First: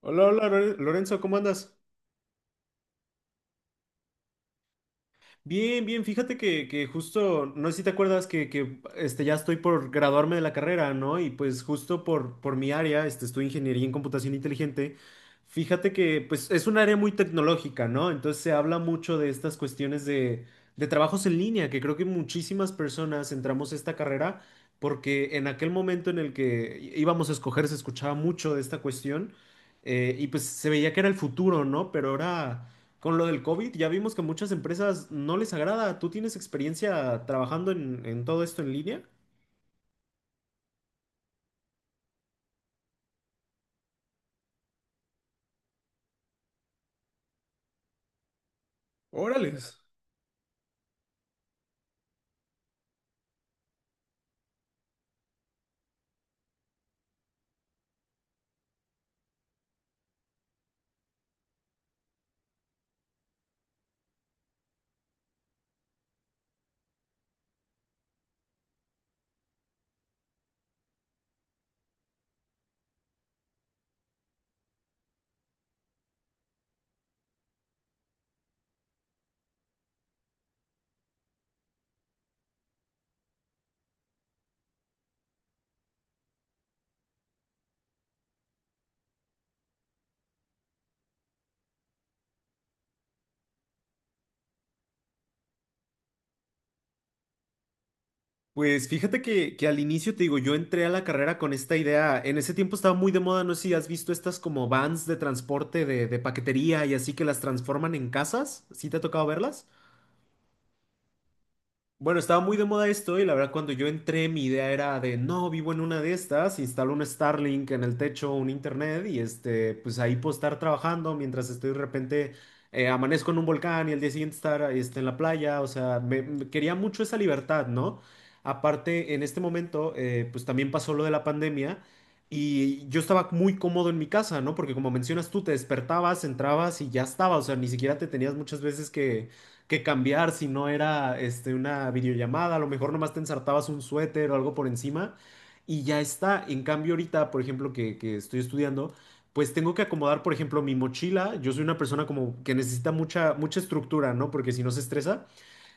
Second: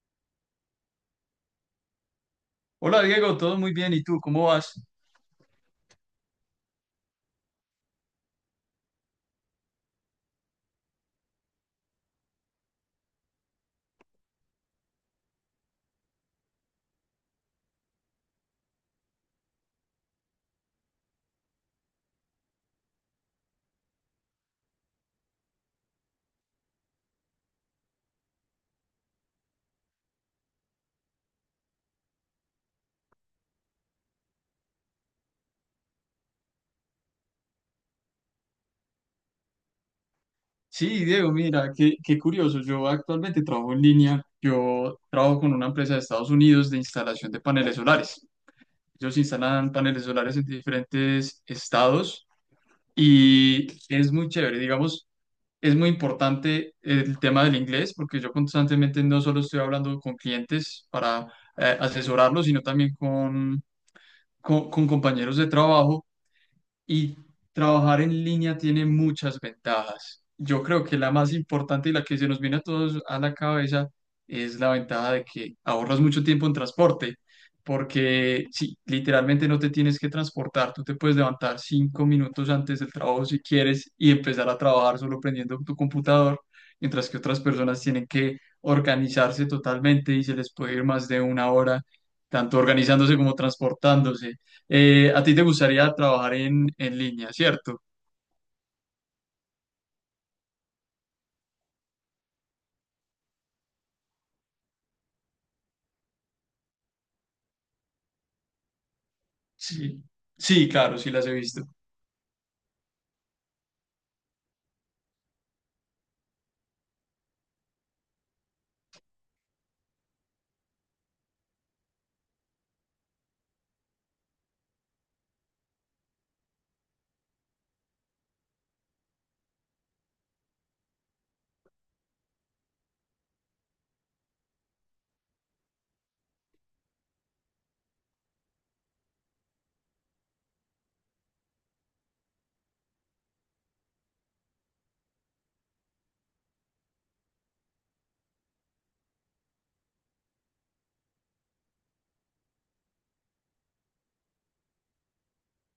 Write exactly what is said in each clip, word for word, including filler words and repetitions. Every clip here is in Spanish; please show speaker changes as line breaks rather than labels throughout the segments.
Hola, hola, Lore- Lorenzo, ¿cómo andas?
Hola Diego, todo muy bien. ¿Y tú cómo vas?
Bien, bien, fíjate que, que justo, no sé si te acuerdas que, que, este, ya estoy por graduarme de la carrera, ¿no? Y pues justo por, por mi área, este, estoy ingeniería en computación inteligente, fíjate que pues es un área muy tecnológica, ¿no? Entonces se habla mucho de estas cuestiones de, de trabajos en línea, que creo que muchísimas personas entramos a esta carrera porque en aquel momento en el que í- íbamos a escoger se escuchaba mucho de esta cuestión eh, y pues se veía que era el futuro, ¿no? Pero ahora... Con lo del COVID, ya vimos que a muchas empresas no les agrada. ¿Tú tienes experiencia trabajando en, en todo esto en línea?
Sí, Diego, mira, qué, qué curioso. Yo actualmente trabajo en línea. Yo trabajo con una empresa de Estados Unidos de instalación de paneles solares. Ellos instalan
Órales.
paneles solares en diferentes estados y es muy chévere. Digamos, es muy importante el tema del inglés porque yo constantemente no solo estoy hablando con clientes para eh, asesorarlos, sino también con, con con compañeros de trabajo. Y trabajar en línea tiene muchas ventajas. Yo creo que la más importante y la que se nos viene a todos a la cabeza es la ventaja de que ahorras mucho tiempo en transporte, porque sí, literalmente no te tienes que transportar, tú te puedes levantar cinco minutos antes del trabajo si quieres y empezar a trabajar solo prendiendo tu computador, mientras que otras personas tienen que organizarse totalmente y se les puede ir más de una hora, tanto organizándose como transportándose. Eh, a ti te gustaría trabajar en, en línea, ¿cierto?
Pues fíjate que, que al inicio te digo, yo entré a la carrera con esta idea. En ese tiempo estaba muy de moda, no sé si has visto estas como vans de transporte de, de paquetería y así que las transforman en casas. ¿Sí te ha tocado verlas?
Sí, sí, claro, sí las he visto.
Bueno, estaba muy de moda esto y la verdad cuando yo entré mi idea era de, no, vivo en una de estas, instalo un Starlink en el techo, un internet y este, pues ahí puedo estar trabajando mientras estoy de repente, eh, amanezco en un volcán y el día siguiente estar este, en la playa, o sea, me, me quería mucho esa libertad, ¿no? Aparte, en este momento, eh, pues también pasó lo de la pandemia y yo estaba muy cómodo en mi casa, ¿no? Porque como mencionas tú, te despertabas, entrabas y ya estaba, o sea, ni siquiera te tenías muchas veces que que cambiar si no era este, una videollamada, a lo mejor nomás te ensartabas un suéter o algo por encima y ya está. En cambio ahorita, por ejemplo, que, que estoy estudiando, pues tengo que acomodar, por ejemplo, mi mochila. Yo soy una persona como que necesita mucha, mucha estructura, ¿no? Porque si no se estresa.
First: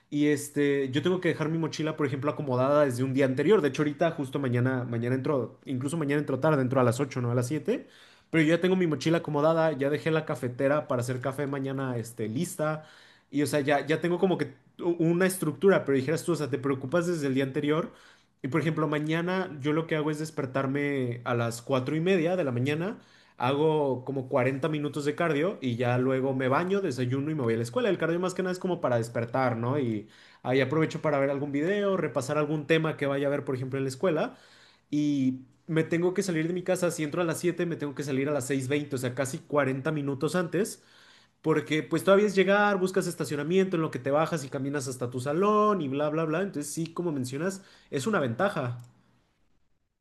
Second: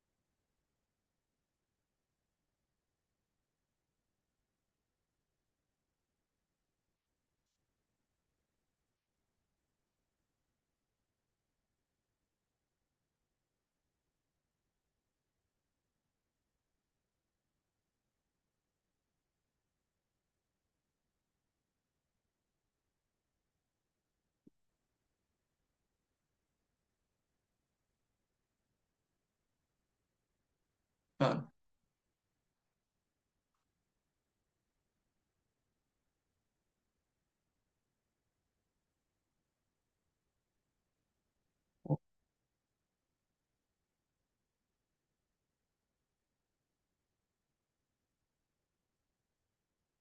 Y este, yo tengo que dejar mi mochila, por ejemplo, acomodada desde un día anterior. De hecho, ahorita justo mañana, mañana entro, incluso mañana entro tarde, entro a las ocho no a las siete. Pero yo ya tengo mi mochila acomodada, ya dejé la cafetera para hacer café mañana, este, lista. Y o sea, ya, ya tengo como que u- una estructura, pero dijeras tú, o sea, te preocupas desde el día anterior. Y por ejemplo, mañana yo lo que hago es despertarme a las cuatro y media de la mañana. Hago como cuarenta minutos de cardio y ya luego me baño, desayuno y me voy a la escuela. El cardio más que nada es como para despertar, ¿no? Y ahí aprovecho para ver algún
Claro.
video, repasar algún tema que vaya a ver, por ejemplo, en la escuela. Y me tengo que salir de mi casa, si entro a las siete me tengo que salir a las seis veinte, o sea, casi cuarenta minutos antes, porque pues todavía es llegar, buscas estacionamiento en lo que te bajas y caminas hasta tu salón y bla, bla, bla. Entonces sí, como mencionas, es una ventaja.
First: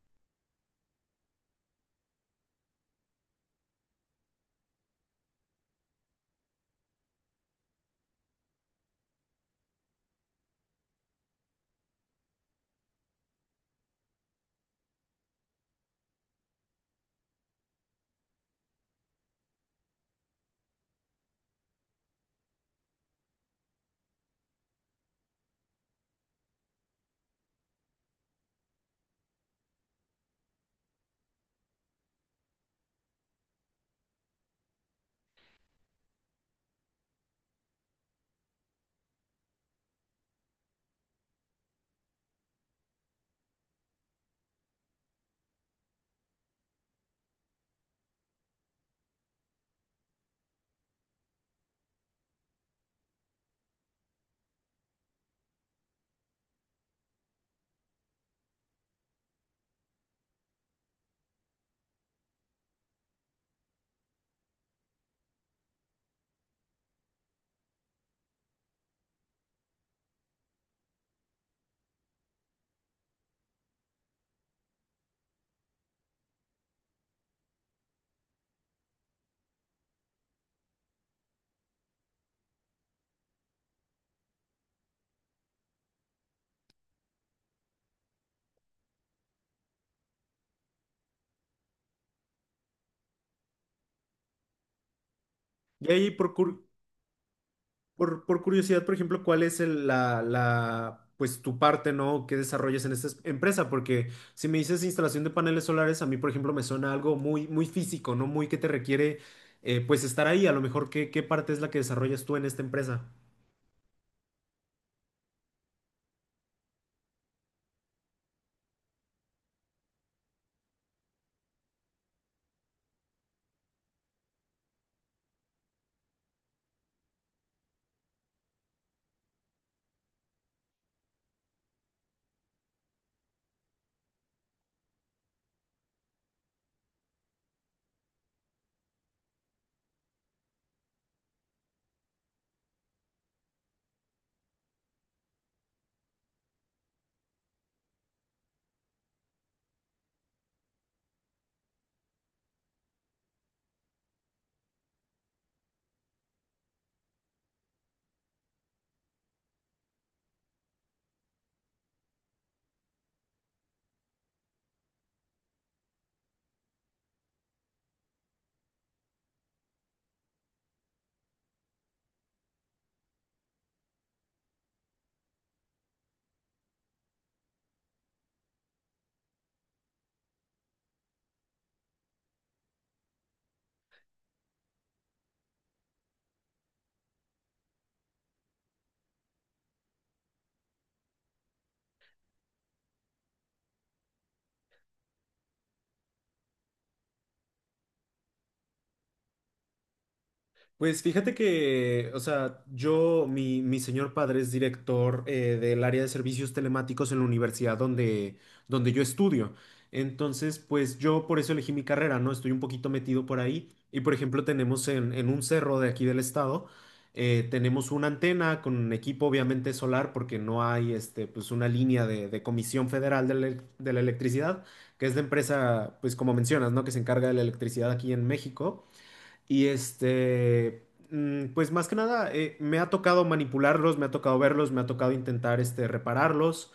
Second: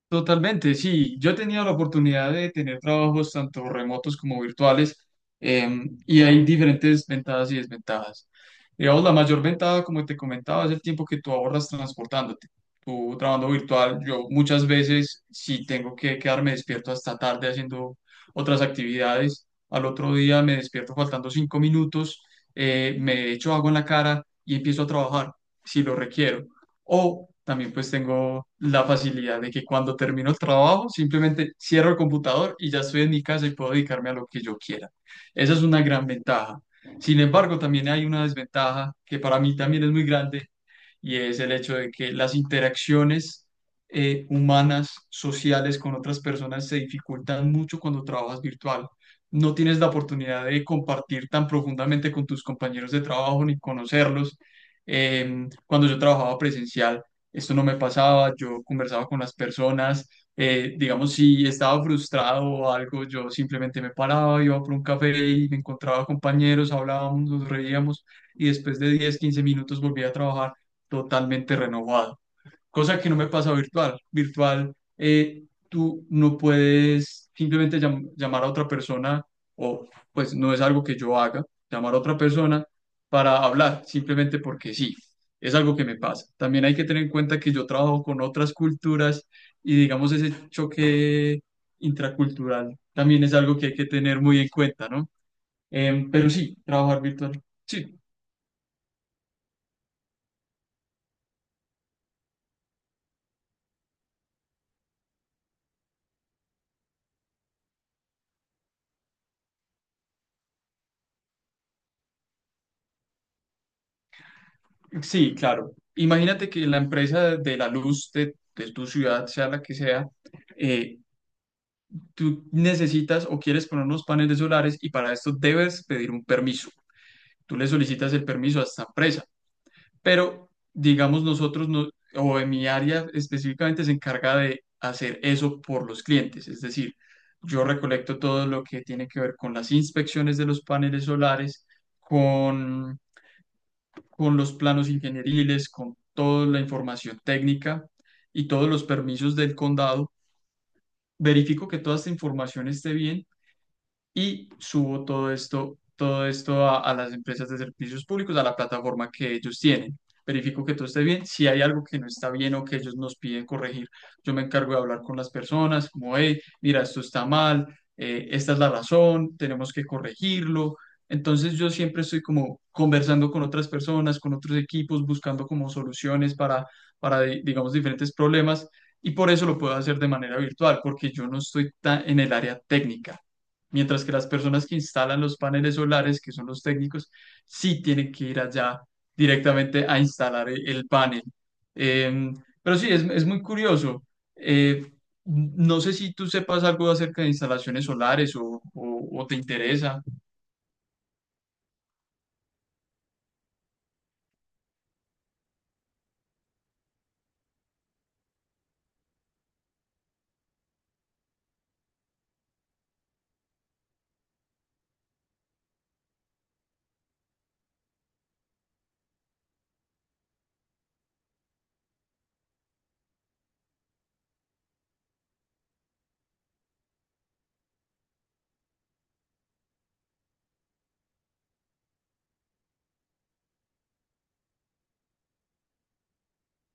Totalmente, sí. Yo he tenido la oportunidad de tener trabajos tanto remotos como virtuales, em, y hay diferentes ventajas y desventajas. Digamos, la mayor ventaja, como te comentaba, es el tiempo que tú ahorras transportándote. Tú trabajando virtual, yo muchas veces si tengo que quedarme despierto hasta tarde haciendo otras actividades. Al otro día me despierto faltando cinco minutos, eh, me echo agua en la cara y empiezo a trabajar si lo requiero. O también pues tengo la facilidad de que cuando termino el trabajo simplemente cierro el computador y ya estoy en mi casa y puedo dedicarme a lo que yo quiera. Esa es una gran ventaja. Sin embargo, también hay una desventaja que para mí también es muy grande y es el hecho de que las interacciones eh, humanas, sociales con otras personas se dificultan mucho cuando trabajas virtual. No tienes la oportunidad de compartir tan profundamente con tus compañeros de trabajo ni conocerlos. Eh, cuando yo trabajaba presencial, esto no me pasaba, yo conversaba con las personas, eh, digamos, si estaba frustrado o algo, yo simplemente me paraba, iba por un café y me encontraba compañeros, hablábamos, nos reíamos y después de diez quince minutos volvía a trabajar totalmente renovado, cosa que no me pasa virtual. Virtual, eh, tú no puedes simplemente llam- llamar a otra persona o pues no es algo que yo haga, llamar a otra persona para hablar, simplemente porque sí, es algo que me pasa. También hay que tener en cuenta que yo trabajo con otras culturas y digamos ese choque intracultural también es algo que hay que tener muy en cuenta, ¿no?
Y
Em,
ahí
pero sí,
procuro.
trabajar virtual. Sí.
Por, por curiosidad, por ejemplo, ¿cuál es el- la, la, pues tu parte, ¿no? ¿Qué desarrollas en esta es- empresa? Porque si me dices instalación de paneles solares, a mí, por ejemplo, me suena algo muy, muy físico, ¿no? Muy que te requiere, eh, pues, estar ahí. A lo mejor, ¿qué, qué parte es la que desarrollas tú en esta empresa?
Sí, claro. Imagínate que la empresa de la luz de, de tu ciudad, sea la que sea, eh, tú necesitas o quieres poner unos paneles solares y para esto debes pedir un permiso. Tú le solicitas el permiso a esta empresa, pero digamos nosotros, no, o en mi área específicamente, se encarga de hacer eso por los clientes. Es decir, yo recolecto todo lo que tiene que ver con las inspecciones de los paneles solares, con los planos ingenieriles, con toda la información técnica y todos los permisos del condado. Verifico que toda esta información esté bien y subo todo esto, todo esto a, a las empresas de servicios públicos, a la plataforma que ellos tienen. Verifico que todo esté bien. Si hay algo que no está bien o que ellos nos piden corregir, yo me encargo de hablar con las personas, como, hey, mira, esto está mal, eh, esta es la razón, tenemos que corregirlo. Entonces yo siempre estoy como conversando con otras personas, con otros equipos, buscando como soluciones para, para di- digamos, diferentes problemas y por eso lo puedo hacer de manera virtual, porque yo no estoy tan en el área técnica. Mientras que las personas que instalan los paneles solares, que son los técnicos, sí tienen que ir allá directamente a instalar e- el panel. Em, pero sí, es, es muy curioso. Eh, no sé si tú sepas algo acerca de instalaciones solares o, o- o te interesa.
Pues fíjate que, o sea, yo, mi, mi señor padre es director eh, del área de servicios telemáticos en la universidad donde, donde yo estudio. Entonces, pues yo por eso elegí mi carrera, ¿no? Estoy un poquito metido por ahí. Y por ejemplo, tenemos en, en un cerro de aquí del estado, eh, tenemos una antena con un equipo obviamente solar porque no hay, este, pues una línea de, de Comisión Federal de la, elec- de la Electricidad, que es la empresa, pues como mencionas, ¿no? Que se encarga de la electricidad aquí en México. Y este, mm, pues más que nada, eh, me ha tocado manipularlos, me ha tocado verlos, me ha tocado intentar este, repararlos.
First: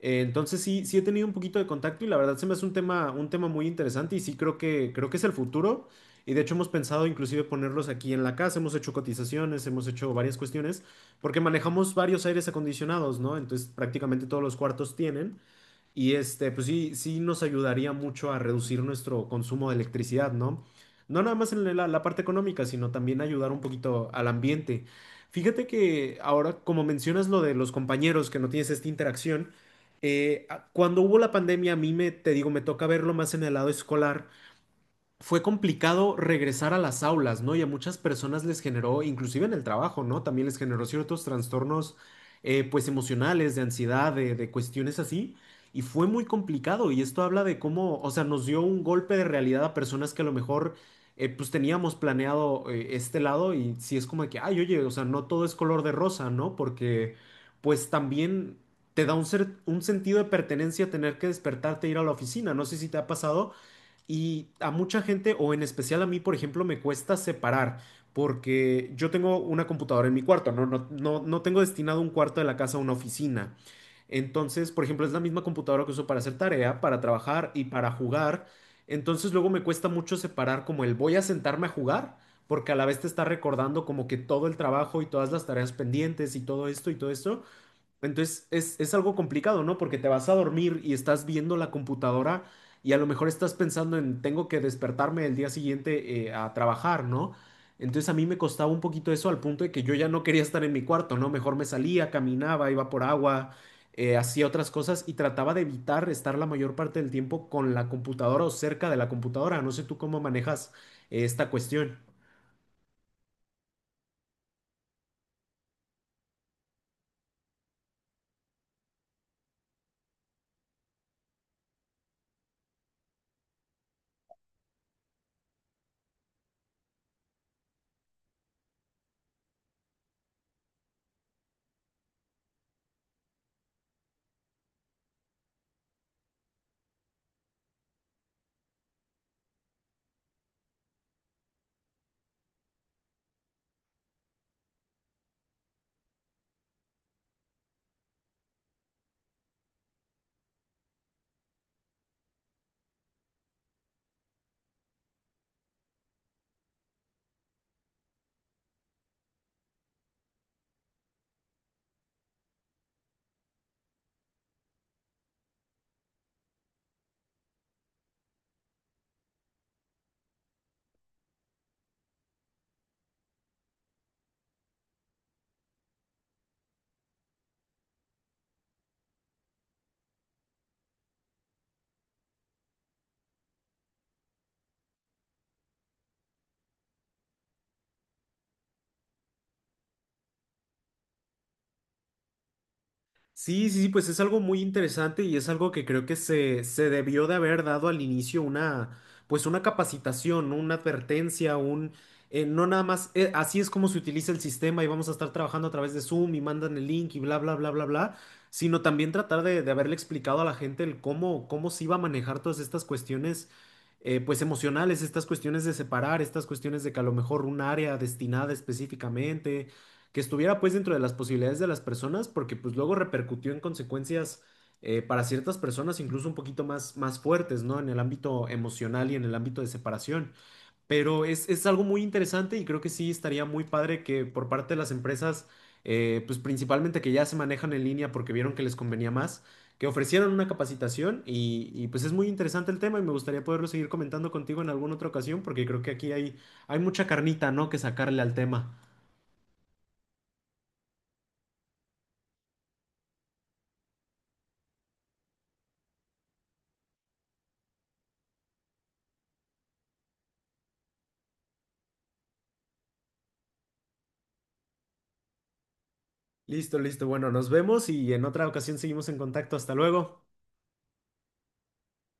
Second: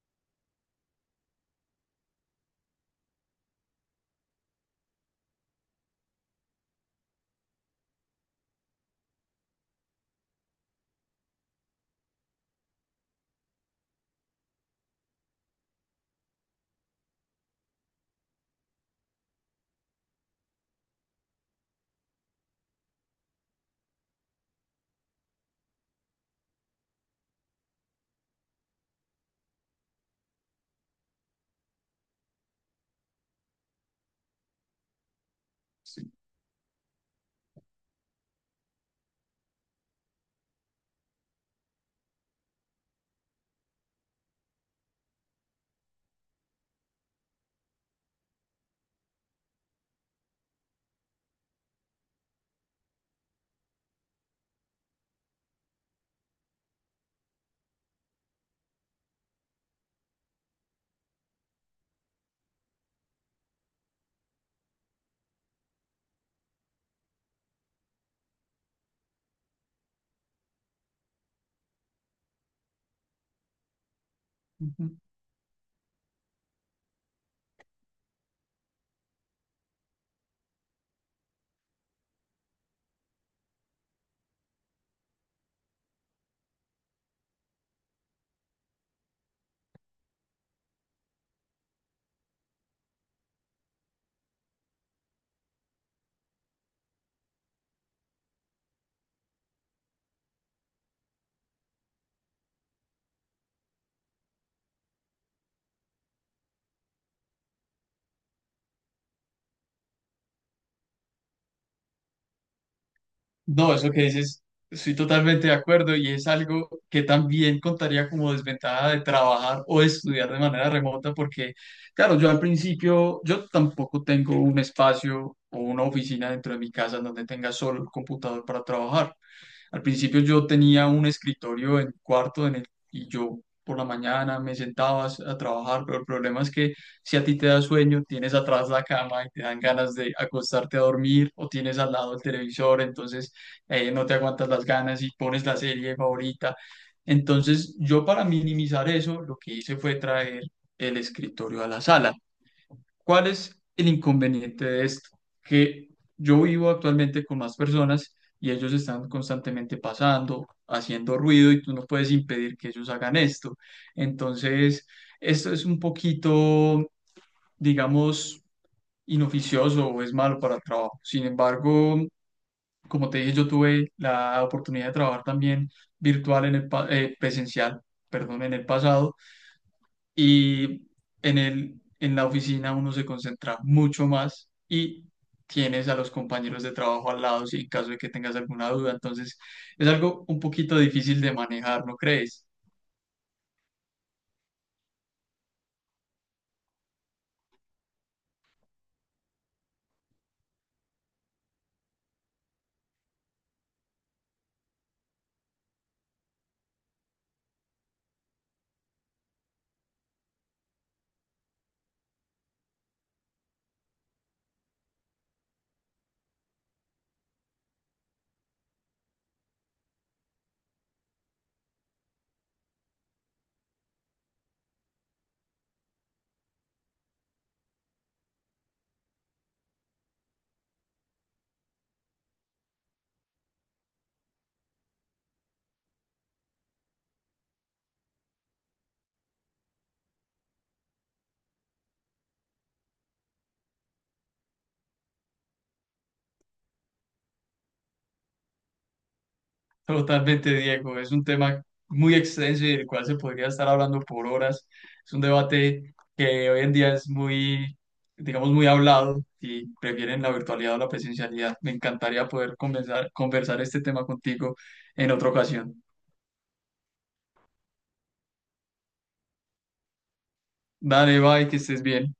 Eh, entonces sí, sí he tenido un poquito de contacto y la verdad se me hace un tema, un tema muy interesante y sí creo que, creo que es el futuro. Y de hecho hemos pensado inclusive ponerlos aquí en la casa, hemos hecho cotizaciones, hemos hecho varias cuestiones, porque manejamos varios aires acondicionados, ¿no? Entonces prácticamente todos los cuartos tienen. Y este, pues sí, sí nos ayudaría mucho a reducir nuestro consumo de electricidad, ¿no? No nada más en la, la parte económica, sino también ayudar un poquito al ambiente. Fíjate que ahora, como mencionas lo de los compañeros, que no tienes esta interacción, eh, a- cuando hubo la pandemia, a mí me, te digo, me toca verlo más en el lado escolar, fue
Sí.
complicado regresar a las aulas, ¿no? Y a muchas personas les generó, inclusive en el trabajo, ¿no? También les generó ciertos trastornos, eh, pues emocionales, de ansiedad, de, de cuestiones así. Y fue muy complicado. Y esto habla de cómo, o sea, nos dio un golpe de realidad a personas que a lo mejor, eh, pues teníamos planeado, eh, este lado. Y sí es como de que, ay, oye, o sea, no todo es color de rosa, ¿no? Porque, pues también te da un, ser- un sentido de pertenencia tener que despertarte e ir a la oficina. No sé si te ha pasado y a mucha gente, o en especial a mí, por ejemplo, me cuesta separar, porque yo tengo una computadora en mi cuarto, no, no, no, no tengo destinado un cuarto de la casa a una oficina. Entonces, por ejemplo, es la misma computadora que uso para hacer tarea, para trabajar y para jugar. Entonces, luego me cuesta mucho separar como el voy a sentarme a jugar, porque a la vez te está recordando como que todo el trabajo y todas las tareas pendientes y todo esto y todo esto. Entonces es, es algo complicado, ¿no? Porque te vas a dormir y estás viendo la computadora y a lo mejor estás pensando en tengo que despertarme el día siguiente eh, a trabajar, ¿no? Entonces a mí me costaba un poquito eso al punto de que yo ya no quería estar en mi cuarto, ¿no? Mejor me salía, caminaba, iba por agua, eh, hacía otras cosas y trataba de evitar estar la mayor parte del tiempo con la computadora o cerca de la computadora. No sé tú cómo manejas eh, esta cuestión.
No, eso que dices, estoy totalmente de acuerdo y es algo que también contaría como desventaja de trabajar o de estudiar de manera remota porque, claro, yo al principio, yo tampoco tengo un espacio o una oficina dentro de mi casa en donde tenga solo el computador para trabajar. Al principio yo tenía un escritorio en mi cuarto en el, y yo por la mañana me sentaba a trabajar, pero el problema es que si a ti te da sueño, tienes atrás la cama y te dan ganas de acostarte a dormir o tienes al lado el televisor, entonces eh, no te aguantas las ganas y pones la serie favorita. Entonces yo para minimizar eso, lo que hice fue traer el escritorio a la sala. ¿Cuál es el inconveniente de esto? Que yo vivo actualmente con más personas y ellos están constantemente pasando, haciendo ruido y tú no puedes impedir que ellos hagan esto. Entonces, esto es un poquito, digamos, inoficioso o es malo para el trabajo. Sin embargo, como te dije, yo tuve la oportunidad de trabajar también virtual en el pa- eh, presencial, perdón, en el pasado y en el, en la oficina uno se concentra mucho más y tienes a los compañeros de trabajo al lado si en caso de que tengas alguna duda. Entonces, es algo un poquito difícil de manejar, ¿no crees?
Sí, sí, sí, pues es algo muy interesante y es algo que creo que se, se debió de haber dado al inicio una, pues una capacitación, ¿no? Una advertencia, un, eh, no nada más, eh, así es como se utiliza el sistema y vamos a estar trabajando a través de Zoom y mandan el link y bla, bla, bla, bla, bla, sino también tratar de, de haberle explicado a la gente el cómo, cómo se iba a manejar todas estas cuestiones, eh, pues emocionales, estas cuestiones de separar, estas cuestiones de que a lo mejor un área destinada específicamente que estuviera pues dentro de las posibilidades de las personas, porque pues luego repercutió en consecuencias eh, para ciertas personas incluso un poquito más, más fuertes, ¿no? En el ámbito emocional y en el ámbito de separación. Pero es, es algo muy interesante y creo que sí estaría muy padre que por parte de las empresas, eh, pues principalmente que ya se manejan en línea porque vieron que les convenía más, que ofrecieran una capacitación y, y pues es muy interesante el tema y me gustaría poderlo seguir comentando contigo en alguna otra ocasión porque creo que aquí hay, hay mucha carnita, ¿no? Que sacarle al tema.
Totalmente, Diego. Es un tema muy extenso y del cual se podría estar hablando por horas. Es un debate que hoy en día es muy, digamos, muy hablado y prefieren la virtualidad o la presencialidad. Me encantaría poder conversar, conversar este tema contigo en otra ocasión.
Listo, listo. Bueno, nos vemos y en otra ocasión seguimos en contacto. Hasta luego.
Dale, bye, que estés bien.